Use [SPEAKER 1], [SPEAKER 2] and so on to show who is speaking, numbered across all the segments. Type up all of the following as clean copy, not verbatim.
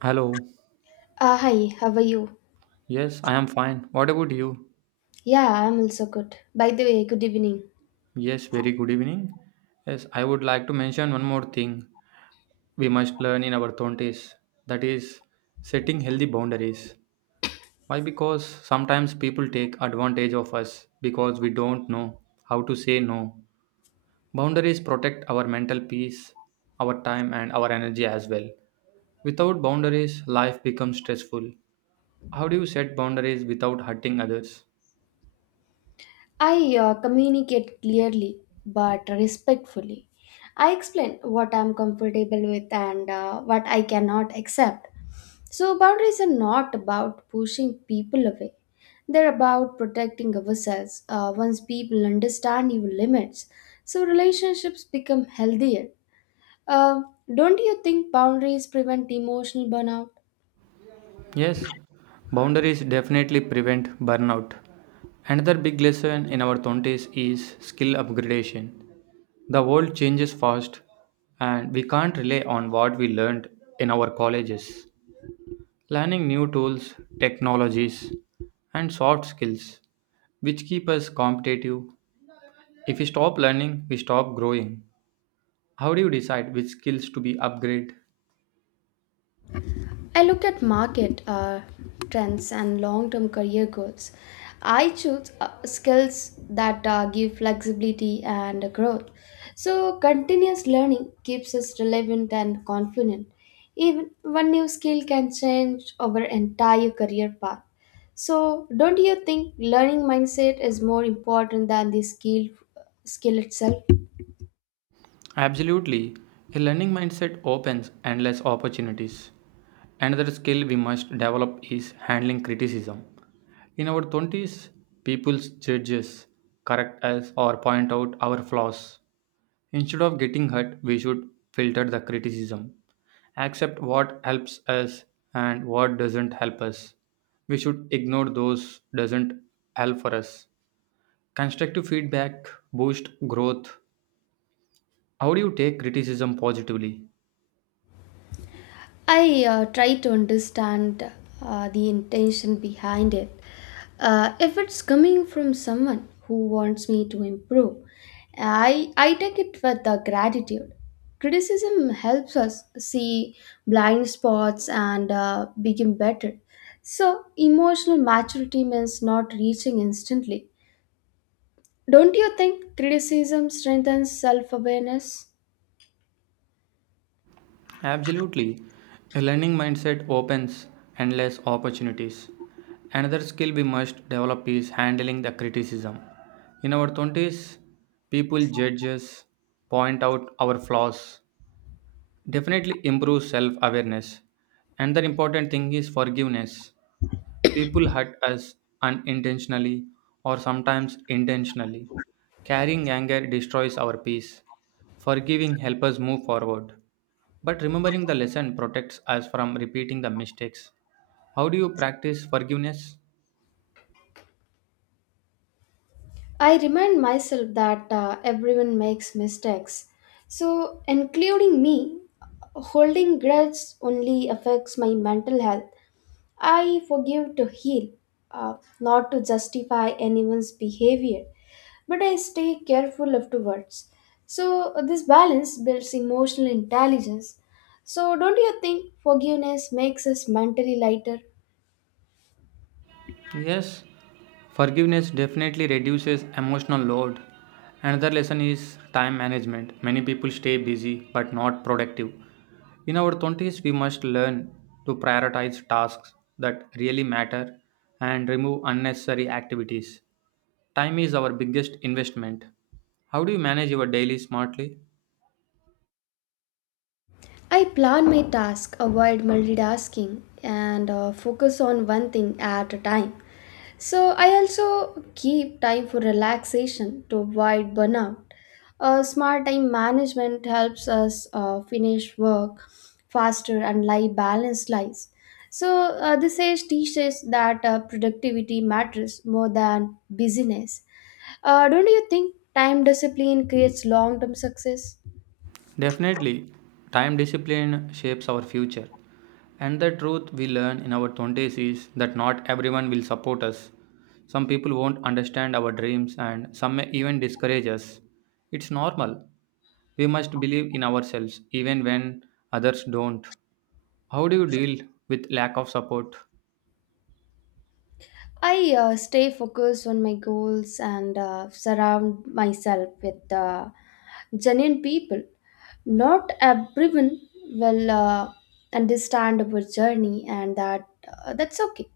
[SPEAKER 1] Hello.
[SPEAKER 2] Hi, how are you?
[SPEAKER 1] Yes, I am fine. What about you?
[SPEAKER 2] Yeah, I'm also good. By the way, good evening.
[SPEAKER 1] Yes, very good evening. Yes, I would like to mention one more thing we must learn in our 20s, that is, setting healthy boundaries. Why? Because sometimes people take advantage of us because we don't know how to say no. Boundaries protect our mental peace, our time, and our energy as well. Without boundaries, life becomes stressful. How do you set boundaries without hurting others?
[SPEAKER 2] I communicate clearly but respectfully. I explain what I'm comfortable with and what I cannot accept. So, boundaries are not about pushing people away, they're about protecting ourselves. Once people understand your limits, so relationships become healthier. Uh, don't you think boundaries prevent emotional burnout?
[SPEAKER 1] Yes, boundaries definitely prevent burnout. Another big lesson in our 20s is skill upgradation. The world changes fast, and we can't rely on what we learned in our colleges. Learning new tools, technologies, and soft skills, which keep us competitive. If we stop learning, we stop growing. How do you decide which skills to be upgraded?
[SPEAKER 2] I look at market trends and long term career goals. I choose skills that give flexibility and growth. So, continuous learning keeps us relevant and confident. Even one new skill can change our entire career path. So, don't you think learning mindset is more important than the skill itself?
[SPEAKER 1] Absolutely. A learning mindset opens endless opportunities. Another skill we must develop is handling criticism. In our 20s, people's judges correct us or point out our flaws. Instead of getting hurt, we should filter the criticism, accept what helps us and what doesn't help us. We should ignore those doesn't help for us. Constructive feedback boost growth. How do you take criticism positively?
[SPEAKER 2] I try to understand the intention behind it. If it's coming from someone who wants me to improve, I take it with gratitude. Criticism helps us see blind spots and become better. So, emotional maturity means not reaching instantly. Don't you think criticism strengthens self awareness?
[SPEAKER 1] Absolutely. A learning mindset opens endless opportunities. Another skill we must develop is handling the criticism. In our 20s, people judge us, point out our flaws, definitely improve self awareness. Another important thing is forgiveness. People hurt us unintentionally or sometimes intentionally. Carrying anger destroys our peace. Forgiving helps us move forward. But remembering the lesson protects us from repeating the mistakes. How do you practice forgiveness?
[SPEAKER 2] I remind myself that everyone makes mistakes. So, including me, holding grudges only affects my mental health. I forgive to heal, not to justify anyone's behavior, but I stay careful afterwards. So, this balance builds emotional intelligence. So, don't you think forgiveness makes us mentally lighter?
[SPEAKER 1] Yes, forgiveness definitely reduces emotional load. Another lesson is time management. Many people stay busy but not productive. In our 20s, we must learn to prioritize tasks that really matter and remove unnecessary activities. Time is our biggest investment. How do you manage your daily smartly?
[SPEAKER 2] I plan my task, avoid multitasking, and focus on one thing at a time. So, I also keep time for relaxation to avoid burnout. Smart time management helps us finish work faster and live balanced lives. So, this age teaches that productivity matters more than busyness. Don't you think time discipline creates long term success?
[SPEAKER 1] Definitely, time discipline shapes our future. And the truth we learn in our 20s is that not everyone will support us. Some people won't understand our dreams and some may even discourage us. It's normal. We must believe in ourselves even when others don't. How do you deal with lack of support?
[SPEAKER 2] I stay focused on my goals and surround myself with genuine people. Not everyone will understand our journey, and that's okay.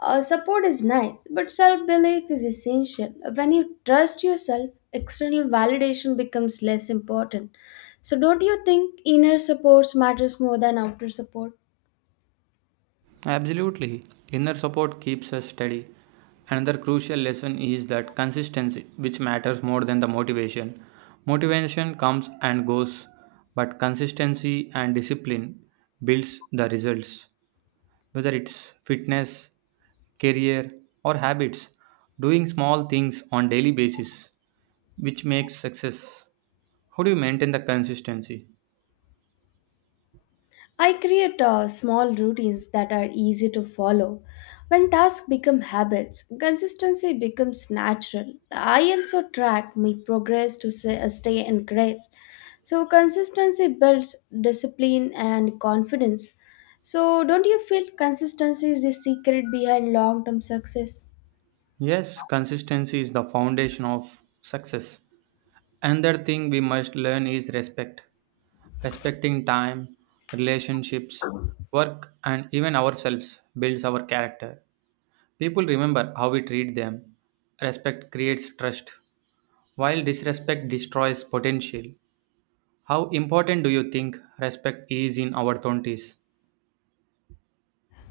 [SPEAKER 2] Support is nice, but self belief is essential. When you trust yourself, external validation becomes less important. So, don't you think inner support matters more than outer support?
[SPEAKER 1] Absolutely. Inner support keeps us steady. Another crucial lesson is that consistency, which matters more than the motivation. Motivation comes and goes, but consistency and discipline builds the results. Whether it's fitness, career, or habits, doing small things on daily basis, which makes success. How do you maintain the consistency?
[SPEAKER 2] I create small routines that are easy to follow. When tasks become habits, consistency becomes natural. I also track my progress to say, stay encouraged. So, consistency builds discipline and confidence. So, don't you feel consistency is the secret behind long term success?
[SPEAKER 1] Yes, consistency is the foundation of success. Another thing we must learn is respect. Respecting time, relationships, work, and even ourselves builds our character. People remember how we treat them. Respect creates trust, while disrespect destroys potential. How important do you think respect is in our 20s?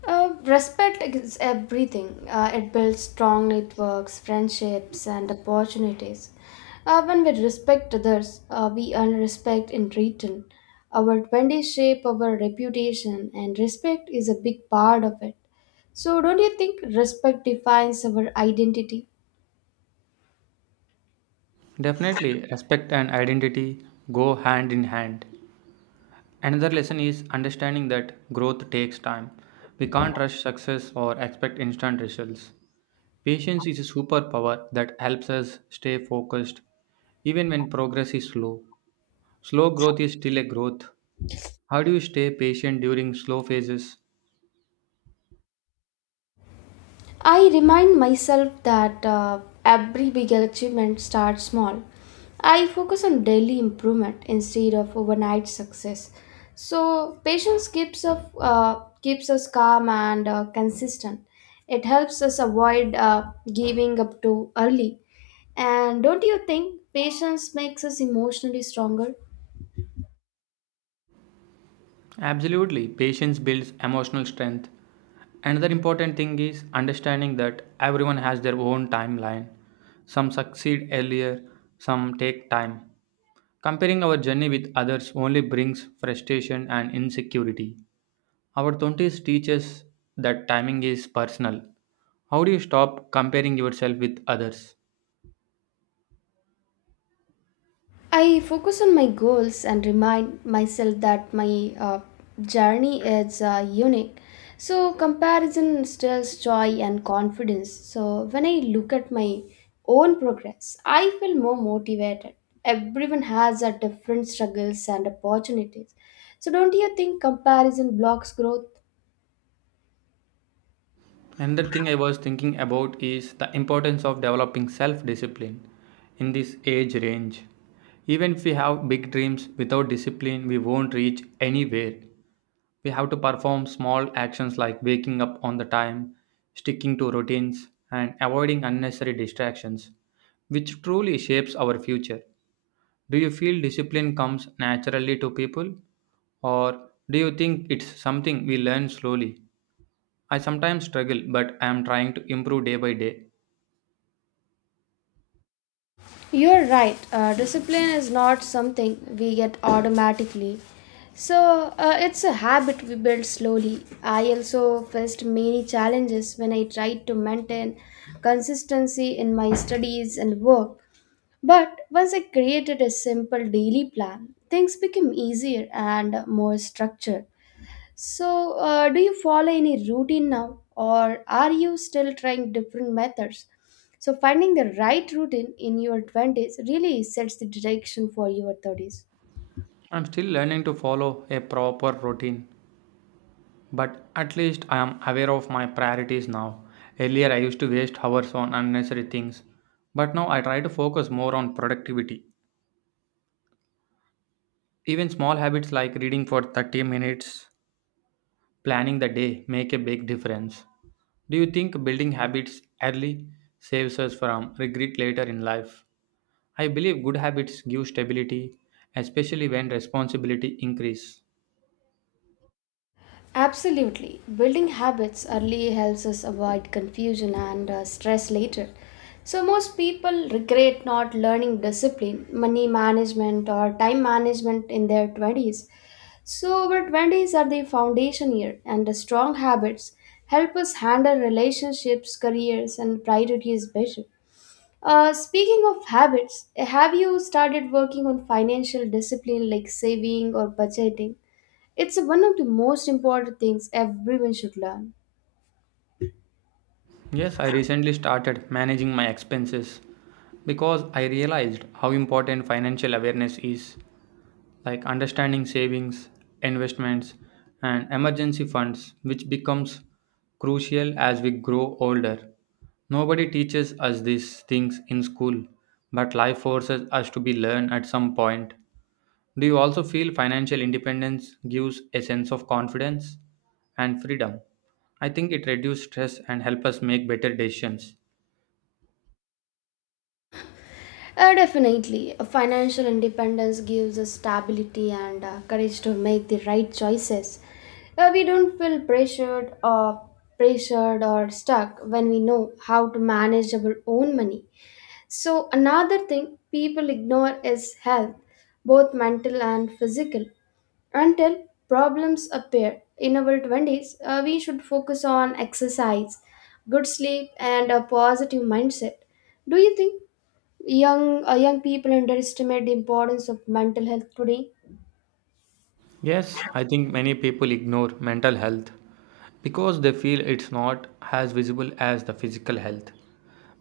[SPEAKER 2] Respect is everything. It builds strong networks, friendships, and opportunities. When we respect others, we earn respect in return. Our vendors shape our reputation, and respect is a big part of it. So, don't you think respect defines our identity?
[SPEAKER 1] Definitely, respect and identity go hand in hand. Another lesson is understanding that growth takes time. We can't rush success or expect instant results. Patience is a superpower that helps us stay focused even when progress is slow. Slow growth is still a growth. How do you stay patient during slow phases?
[SPEAKER 2] I remind myself that every big achievement starts small. I focus on daily improvement instead of overnight success. So patience keeps us calm and consistent. It helps us avoid giving up too early. And don't you think patience makes us emotionally stronger?
[SPEAKER 1] Absolutely, patience builds emotional strength. Another important thing is understanding that everyone has their own timeline. Some succeed earlier, some take time. Comparing our journey with others only brings frustration and insecurity. Our 20s teaches that timing is personal. How do you stop comparing yourself with others?
[SPEAKER 2] I focus on my goals and remind myself that my journey is unique. So, comparison steals joy and confidence. So, when I look at my own progress, I feel more motivated. Everyone has a different struggles and opportunities. So, don't you think comparison blocks growth?
[SPEAKER 1] Another thing I was thinking about is the importance of developing self discipline in this age range. Even if we have big dreams, without discipline, we won't reach anywhere. We have to perform small actions like waking up on the time, sticking to routines, and avoiding unnecessary distractions, which truly shapes our future. Do you feel discipline comes naturally to people, or do you think it's something we learn slowly? I sometimes struggle, but I am trying to improve day by day.
[SPEAKER 2] You're right. Discipline is not something we get automatically. So, it's a habit we build slowly. I also faced many challenges when I tried to maintain consistency in my studies and work. But once I created a simple daily plan, things became easier and more structured. So, do you follow any routine now, or are you still trying different methods? So, finding the right routine in your 20s really sets the direction for your 30s.
[SPEAKER 1] I'm still learning to follow a proper routine, but at least I am aware of my priorities now. Earlier, I used to waste hours on unnecessary things, but now I try to focus more on productivity. Even small habits like reading for 30 minutes, planning the day, make a big difference. Do you think building habits early saves us from regret later in life? I believe good habits give stability, especially when responsibility increase.
[SPEAKER 2] Absolutely. Building habits early helps us avoid confusion and stress later. So, most people regret not learning discipline, money management, or time management in their 20s. So, our 20s are the foundation year, and the strong habits help us handle relationships, careers, and priorities better. Speaking of habits, have you started working on financial discipline like saving or budgeting? It's one of the most important things everyone should learn.
[SPEAKER 1] Yes, I recently started managing my expenses because I realized how important financial awareness is, like understanding savings, investments, and emergency funds, which becomes crucial as we grow older. Nobody teaches us these things in school, but life forces us to be learned at some point. Do you also feel financial independence gives a sense of confidence and freedom? I think it reduces stress and helps us make better decisions.
[SPEAKER 2] Definitely, financial independence gives us stability and courage to make the right choices. We don't feel pressured or stuck when we know how to manage our own money. So another thing people ignore is health, both mental and physical. Until problems appear in our 20s, we should focus on exercise, good sleep, and a positive mindset. Do you think young people underestimate the importance of mental health today?
[SPEAKER 1] Yes, I think many people ignore mental health because they feel it's not as visible as the physical health.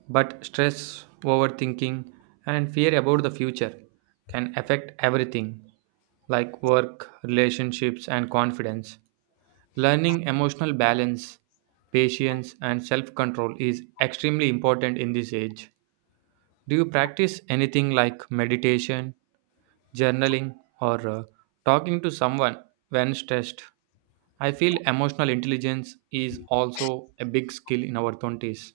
[SPEAKER 1] But stress, overthinking, and fear about the future can affect everything like work, relationships, and confidence. Learning emotional balance, patience, and self control is extremely important in this age. Do you practice anything like meditation, journaling, or talking to someone when stressed? I feel emotional intelligence is also a big skill in our 20s.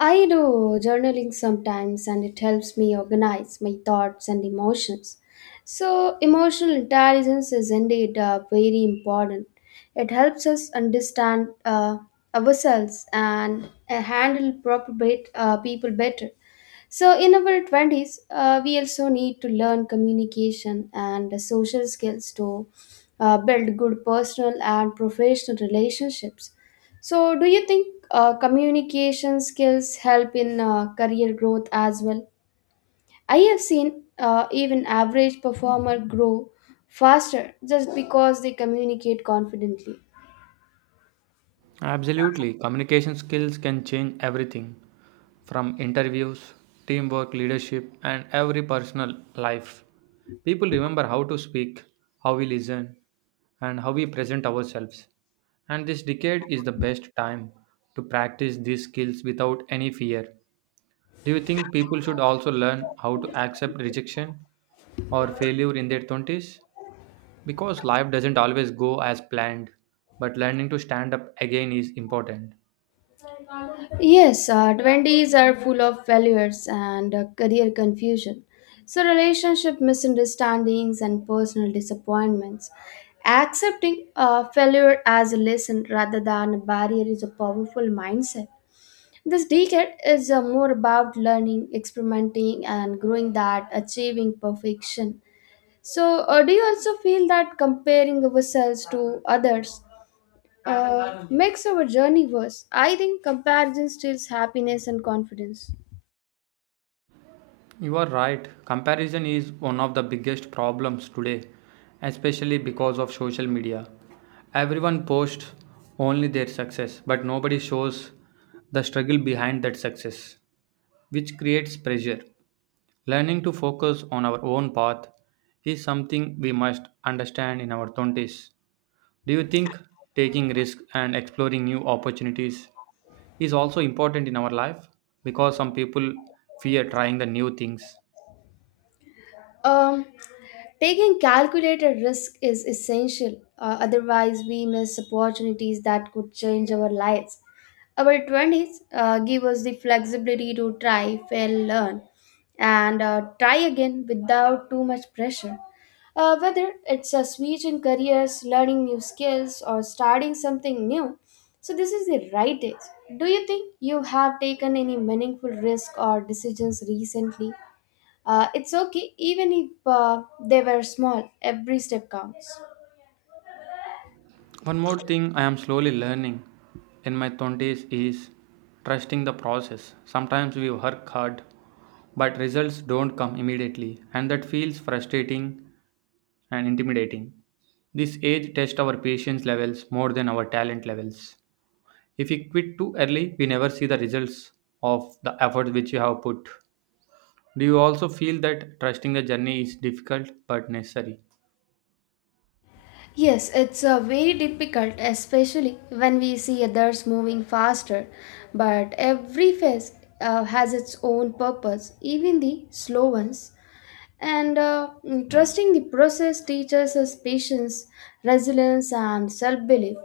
[SPEAKER 2] I do journaling sometimes and it helps me organize my thoughts and emotions. So, emotional intelligence is indeed very important. It helps us understand ourselves and handle people better. So, in our 20s, we also need to learn communication and social skills to build good personal and professional relationships. So, do you think communication skills help in career growth as well? I have seen even average performer grow faster just because they communicate confidently.
[SPEAKER 1] Absolutely. Communication skills can change everything from interviews, teamwork, leadership, and every personal life. People remember how to speak, how we listen, and how we present ourselves. And this decade is the best time to practice these skills without any fear. Do you think people should also learn how to accept rejection or failure in their 20s? Because life doesn't always go as planned, but learning to stand up again is important.
[SPEAKER 2] Yes, 20s are full of failures and career confusion. So, relationship misunderstandings and personal disappointments. Accepting failure as a lesson rather than a barrier is a powerful mindset. This decade is more about learning, experimenting, and growing than achieving perfection. So, do you also feel that comparing ourselves to others makes our journey worse? I think comparison steals happiness and confidence.
[SPEAKER 1] You are right. Comparison is one of the biggest problems today, especially because of social media. Everyone posts only their success, but nobody shows the struggle behind that success, which creates pressure. Learning to focus on our own path is something we must understand in our 20s. Do you think taking risks and exploring new opportunities is also important in our life? Because some people fear trying the new things.
[SPEAKER 2] Um, Taking calculated risk is essential, otherwise, we miss opportunities that could change our lives. Our 20s give us the flexibility to try, fail, learn, and try again without too much pressure. Whether it's a switch in careers, learning new skills, or starting something new. So, this is the right age. Do you think you have taken any meaningful risk or decisions recently? It's okay, even if they were small, every step counts.
[SPEAKER 1] One more thing I am slowly learning in my 20s is trusting the process. Sometimes we work hard, but results don't come immediately, and that feels frustrating and intimidating. This age tests our patience levels more than our talent levels. If we quit too early, we never see the results of the effort which you have put. Do you also feel that trusting the journey is difficult but necessary?
[SPEAKER 2] Yes, it's very difficult, especially when we see others moving faster. But every phase has its own purpose, even the slow ones. And trusting the process teaches us patience, resilience, and self belief.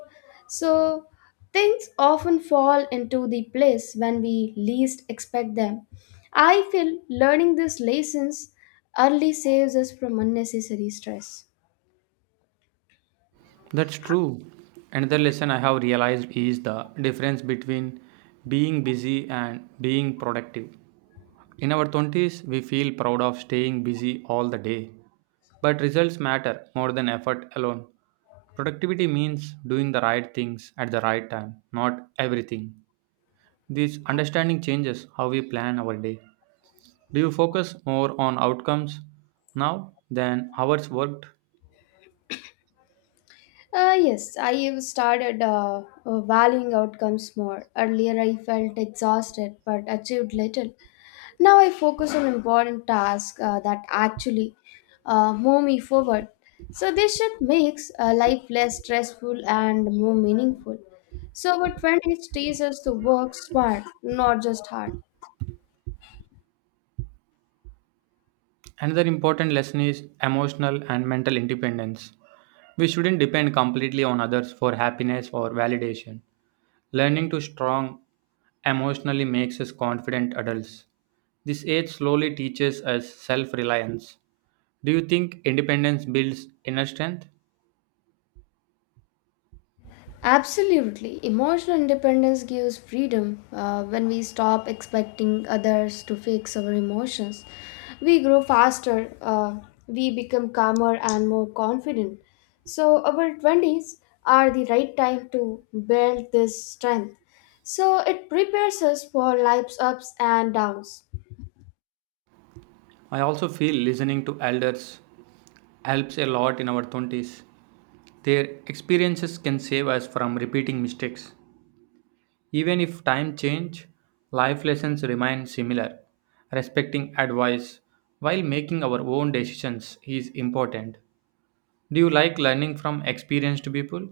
[SPEAKER 2] So, things often fall into the place when we least expect them. I feel learning these lessons early saves us from unnecessary stress.
[SPEAKER 1] That's true. Another lesson I have realized is the difference between being busy and being productive. In our 20s, we feel proud of staying busy all the day, but results matter more than effort alone. Productivity means doing the right things at the right time, not everything. This understanding changes how we plan our day. Do you focus more on outcomes now than hours worked?
[SPEAKER 2] Yes, I have started valuing outcomes more. Earlier, I felt exhausted but achieved little. Now, I focus on important tasks that actually move me forward. So, this shift makes life less stressful and more meaningful. So, our 20s teaches us to work smart, not just hard.
[SPEAKER 1] Another important lesson is emotional and mental independence. We shouldn't depend completely on others for happiness or validation. Learning to strong emotionally makes us confident adults. This age slowly teaches us self reliance. Do you think independence builds inner strength?
[SPEAKER 2] Absolutely. Emotional independence gives freedom when we stop expecting others to fix our emotions. We grow faster, we become calmer and more confident. So, our 20s are the right time to build this strength. So, it prepares us for life's ups and downs.
[SPEAKER 1] I also feel listening to elders helps a lot in our 20s. Their experiences can save us from repeating mistakes. Even if time change, life lessons remain similar. Respecting advice while making our own decisions is important. Do you like learning from experienced people?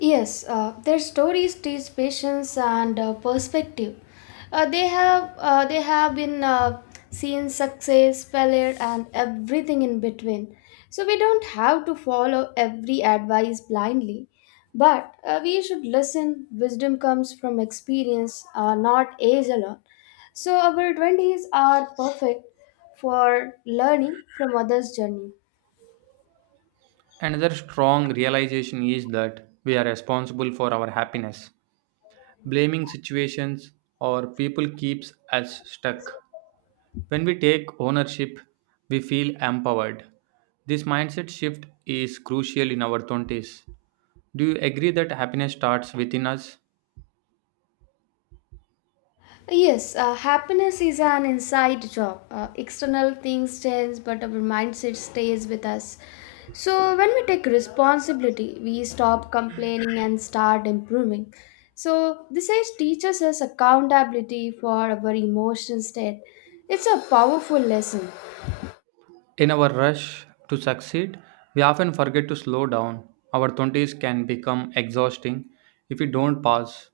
[SPEAKER 2] Yes, their stories teach patience and perspective. They have been seen success, failure, and everything in between. So we don't have to follow every advice blindly, but we should listen. Wisdom comes from experience, not age alone. So our twenties are perfect for learning from others' journey.
[SPEAKER 1] Another strong realization is that we are responsible for our happiness. Blaming situations or people keeps us stuck. When we take ownership, we feel empowered. This mindset shift is crucial in our 20s. Do you agree that happiness starts within us?
[SPEAKER 2] Yes, happiness is an inside job. External things change, but our mindset stays with us. So, when we take responsibility, we stop complaining and start improving. So, this age teaches us accountability for our emotion state. It's a powerful lesson.
[SPEAKER 1] In our rush to succeed, we often forget to slow down. Our 20s can become exhausting if we don't pause.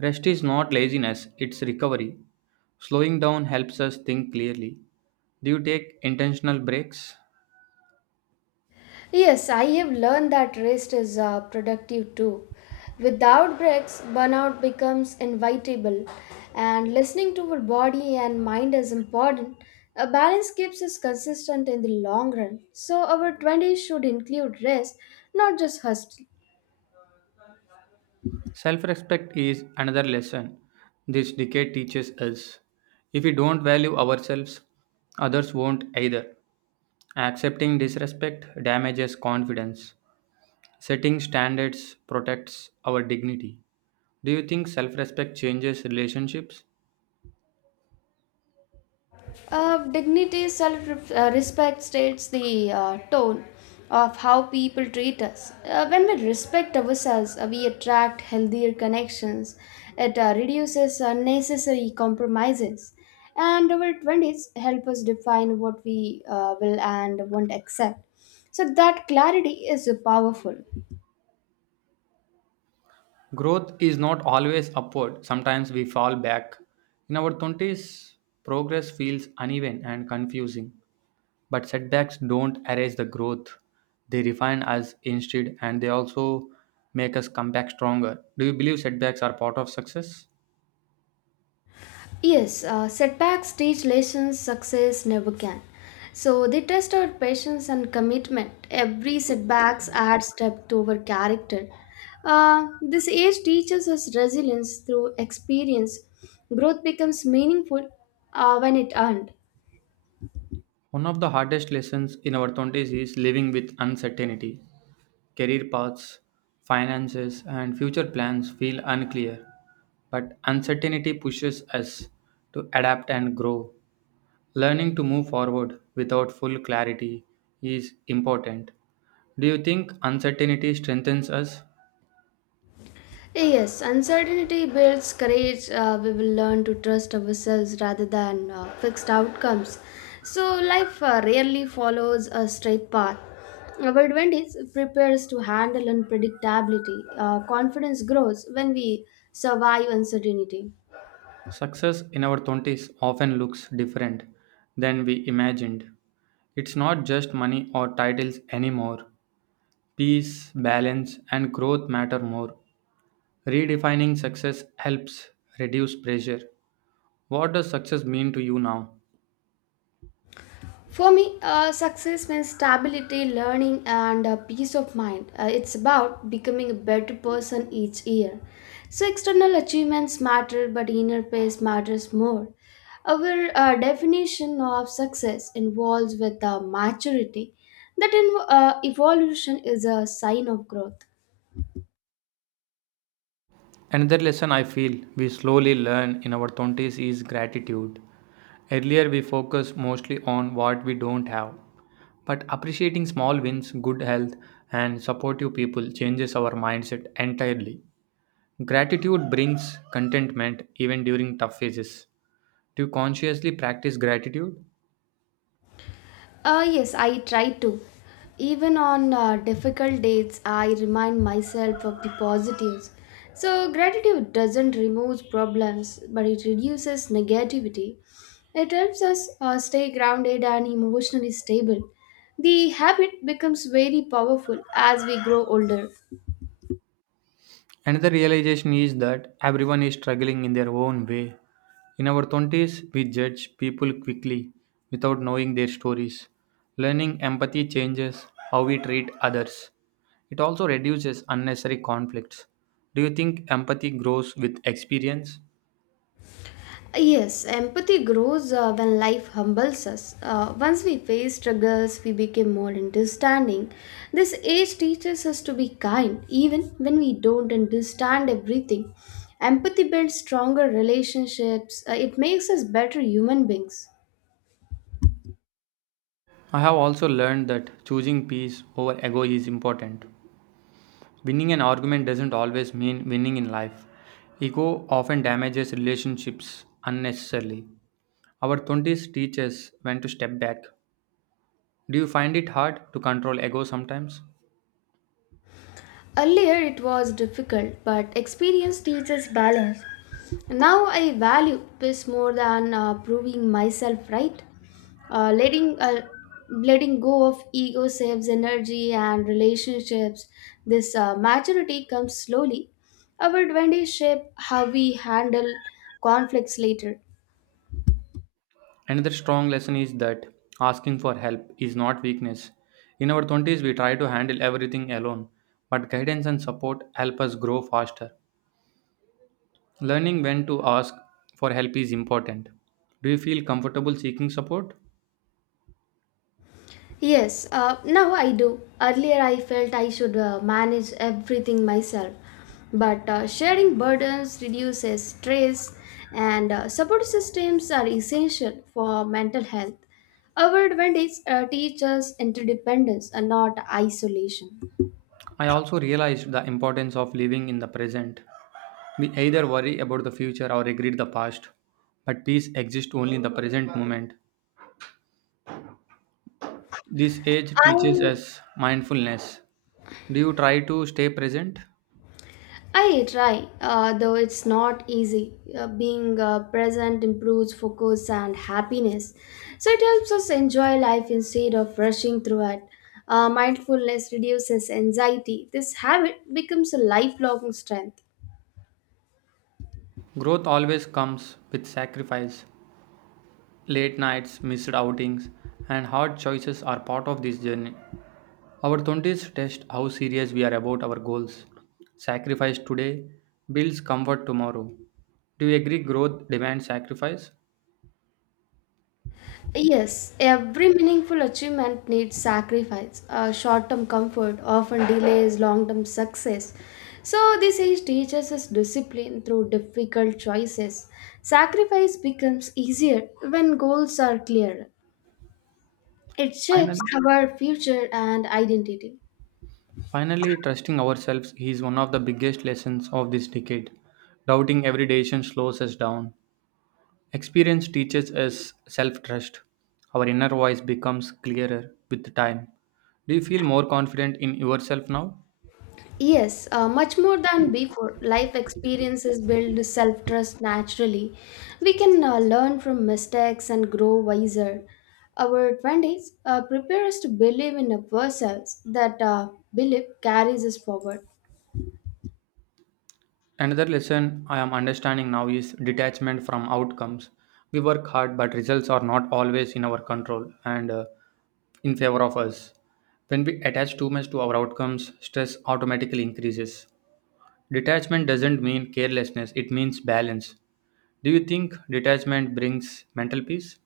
[SPEAKER 1] Rest is not laziness, it's recovery. Slowing down helps us think clearly. Do you take intentional breaks?
[SPEAKER 2] Yes, I have learned that rest is productive too. Without breaks, burnout becomes inevitable, and listening to our body and mind is important. A balance keeps us consistent in the long run, so our 20s should include rest, not just hustle.
[SPEAKER 1] Self respect is another lesson this decade teaches us. If we don't value ourselves, others won't either. Accepting disrespect damages confidence. Setting standards protects our dignity. Do you think self respect changes relationships?
[SPEAKER 2] Self respect states the tone of how people treat us. When we respect ourselves, we attract healthier connections. It reduces unnecessary compromises. And our 20s help us define what we will and won't accept. So, that clarity is powerful.
[SPEAKER 1] Growth is not always upward, sometimes we fall back. In our 20s, progress feels uneven and confusing, but setbacks don't erase the growth. They refine us instead and they also make us come back stronger. Do you believe setbacks are part of success?
[SPEAKER 2] Yes, setbacks teach lessons success never can. So they test our patience and commitment. Every setbacks adds step to our character. This age teaches us resilience through experience. Growth becomes meaningful when it earned.
[SPEAKER 1] One of the hardest lessons in our 20s is living with uncertainty. Career paths, finances, and future plans feel unclear, but uncertainty pushes us to adapt and grow. Learning to move forward without full clarity is important. Do you think uncertainty strengthens us?
[SPEAKER 2] Yes, uncertainty builds courage. We will learn to trust ourselves rather than fixed outcomes. So, life rarely follows a straight path. Our 20s prepares to handle unpredictability. Confidence grows when we survive uncertainty.
[SPEAKER 1] Success in our 20s often looks different than we imagined. It's not just money or titles anymore. Peace, balance, and growth matter more. Redefining success helps reduce pressure. What does success mean to you now?
[SPEAKER 2] For me, success means stability, learning, and peace of mind. It's about becoming a better person each year. So, external achievements matter, but inner peace matters more. Our definition of success involves with maturity. That evolution is a sign of growth.
[SPEAKER 1] Another lesson I feel we slowly learn in our 20s is gratitude. Earlier, we focused mostly on what we don't have. But appreciating small wins, good health, and supportive people changes our mindset entirely. Gratitude brings contentment even during tough phases. Do you consciously practice gratitude?
[SPEAKER 2] Yes, I try to. Even on difficult days, I remind myself of the positives. So, gratitude doesn't remove problems, but it reduces negativity. It helps us stay grounded and emotionally stable. The habit becomes very powerful as we grow older.
[SPEAKER 1] Another realization is that everyone is struggling in their own way. In our 20s, we judge people quickly without knowing their stories. Learning empathy changes how we treat others. It also reduces unnecessary conflicts. Do you think empathy grows with experience?
[SPEAKER 2] Yes, empathy grows when life humbles us. Once we face struggles, we become more understanding. This age teaches us to be kind, even when we don't understand everything. Empathy builds stronger relationships. It makes us better human beings.
[SPEAKER 1] I have also learned that choosing peace over ego is important. Winning an argument doesn't always mean winning in life. Ego often damages relationships unnecessarily. Our 20s teaches when to step back. Do you find it hard to control ego sometimes?
[SPEAKER 2] Earlier it was difficult, but experience teaches balance. Now I value peace more than proving myself right. Uh, letting uh, letting go of ego saves energy and relationships. This maturity comes slowly. Our twenties shape how we handle conflicts later.
[SPEAKER 1] Another strong lesson is that asking for help is not weakness. In our 20s, we try to handle everything alone, but guidance and support help us grow faster. Learning when to ask for help is important. Do you feel comfortable seeking support?
[SPEAKER 2] Yes, now I do. Earlier, I felt I should manage everything myself. But sharing burdens reduces stress, and support systems are essential for mental health. Our advantage teaches interdependence and not isolation.
[SPEAKER 1] I also realized the importance of living in the present. We either worry about the future or regret the past, but peace exists only in the present moment. This age teaches
[SPEAKER 2] I
[SPEAKER 1] us mindfulness. Do you try to stay present?
[SPEAKER 2] I try, though it's not easy. Being present improves focus and happiness. So it helps us enjoy life instead of rushing through it. Mindfulness reduces anxiety. This habit becomes a lifelong strength.
[SPEAKER 1] Growth always comes with sacrifice. Late nights, missed outings, and hard choices are part of this journey. Our 20s test how serious we are about our goals. Sacrifice today builds comfort tomorrow. Do you agree growth demands sacrifice?
[SPEAKER 2] Yes, every meaningful achievement needs sacrifice. Short term comfort often delays long term success. So, this age teaches us discipline through difficult choices. Sacrifice becomes easier when goals are clear. It shapes
[SPEAKER 1] Finally,
[SPEAKER 2] our future and identity.
[SPEAKER 1] finally, trusting ourselves is one of the biggest lessons of this decade. Doubting every decision slows us down. Experience teaches us self trust. Our inner voice becomes clearer with time. Do you feel more confident in yourself now?
[SPEAKER 2] Yes, much more than before, life experiences build self trust naturally. We can learn from mistakes and grow wiser. Our 20s prepare us to believe in ourselves, that belief carries us forward.
[SPEAKER 1] Another lesson I am understanding now is detachment from outcomes. We work hard, but results are not always in our control and in favor of us. When we attach too much to our outcomes, stress automatically increases. Detachment doesn't mean carelessness, it means balance. Do you think detachment brings mental peace?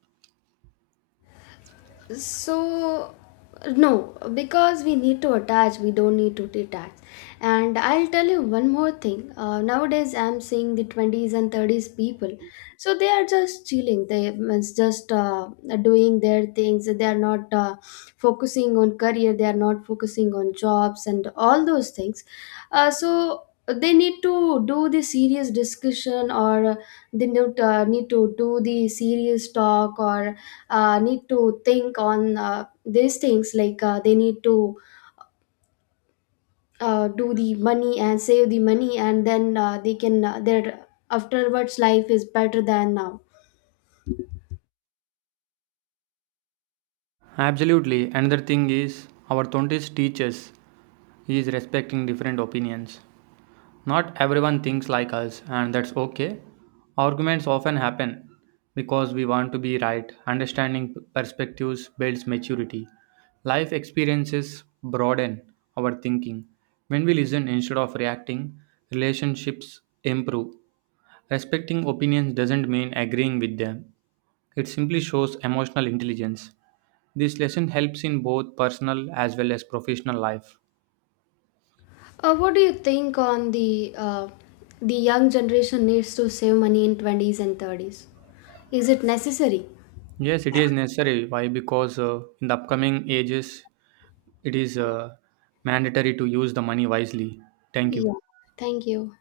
[SPEAKER 2] So, no, because we need to attach, we don't need to detach. And I'll tell you one more thing. Nowadays I'm seeing the 20s and 30s people, so they are just chilling. They means just doing their things. They are not focusing on career, they are not focusing on jobs and all those things. So they need to do the serious discussion, or they need to do the serious talk, or need to think on these things. Like they need to do the money and save the money, and then they can their afterwards life is better than now.
[SPEAKER 1] Absolutely. Another thing is our 20s teachers is respecting different opinions. Not everyone thinks like us, and that's okay. Arguments often happen because we want to be right. Understanding perspectives builds maturity. Life experiences broaden our thinking. When we listen instead of reacting, relationships improve. Respecting opinions doesn't mean agreeing with them, it simply shows emotional intelligence. This lesson helps in both personal as well as professional life.
[SPEAKER 2] What do you think on the young generation needs to save money in 20s and 30s? Is it necessary?
[SPEAKER 1] Yes, it is necessary. Why? Because in the upcoming ages, it is mandatory to use the money wisely. Thank you.
[SPEAKER 2] Yeah, thank you.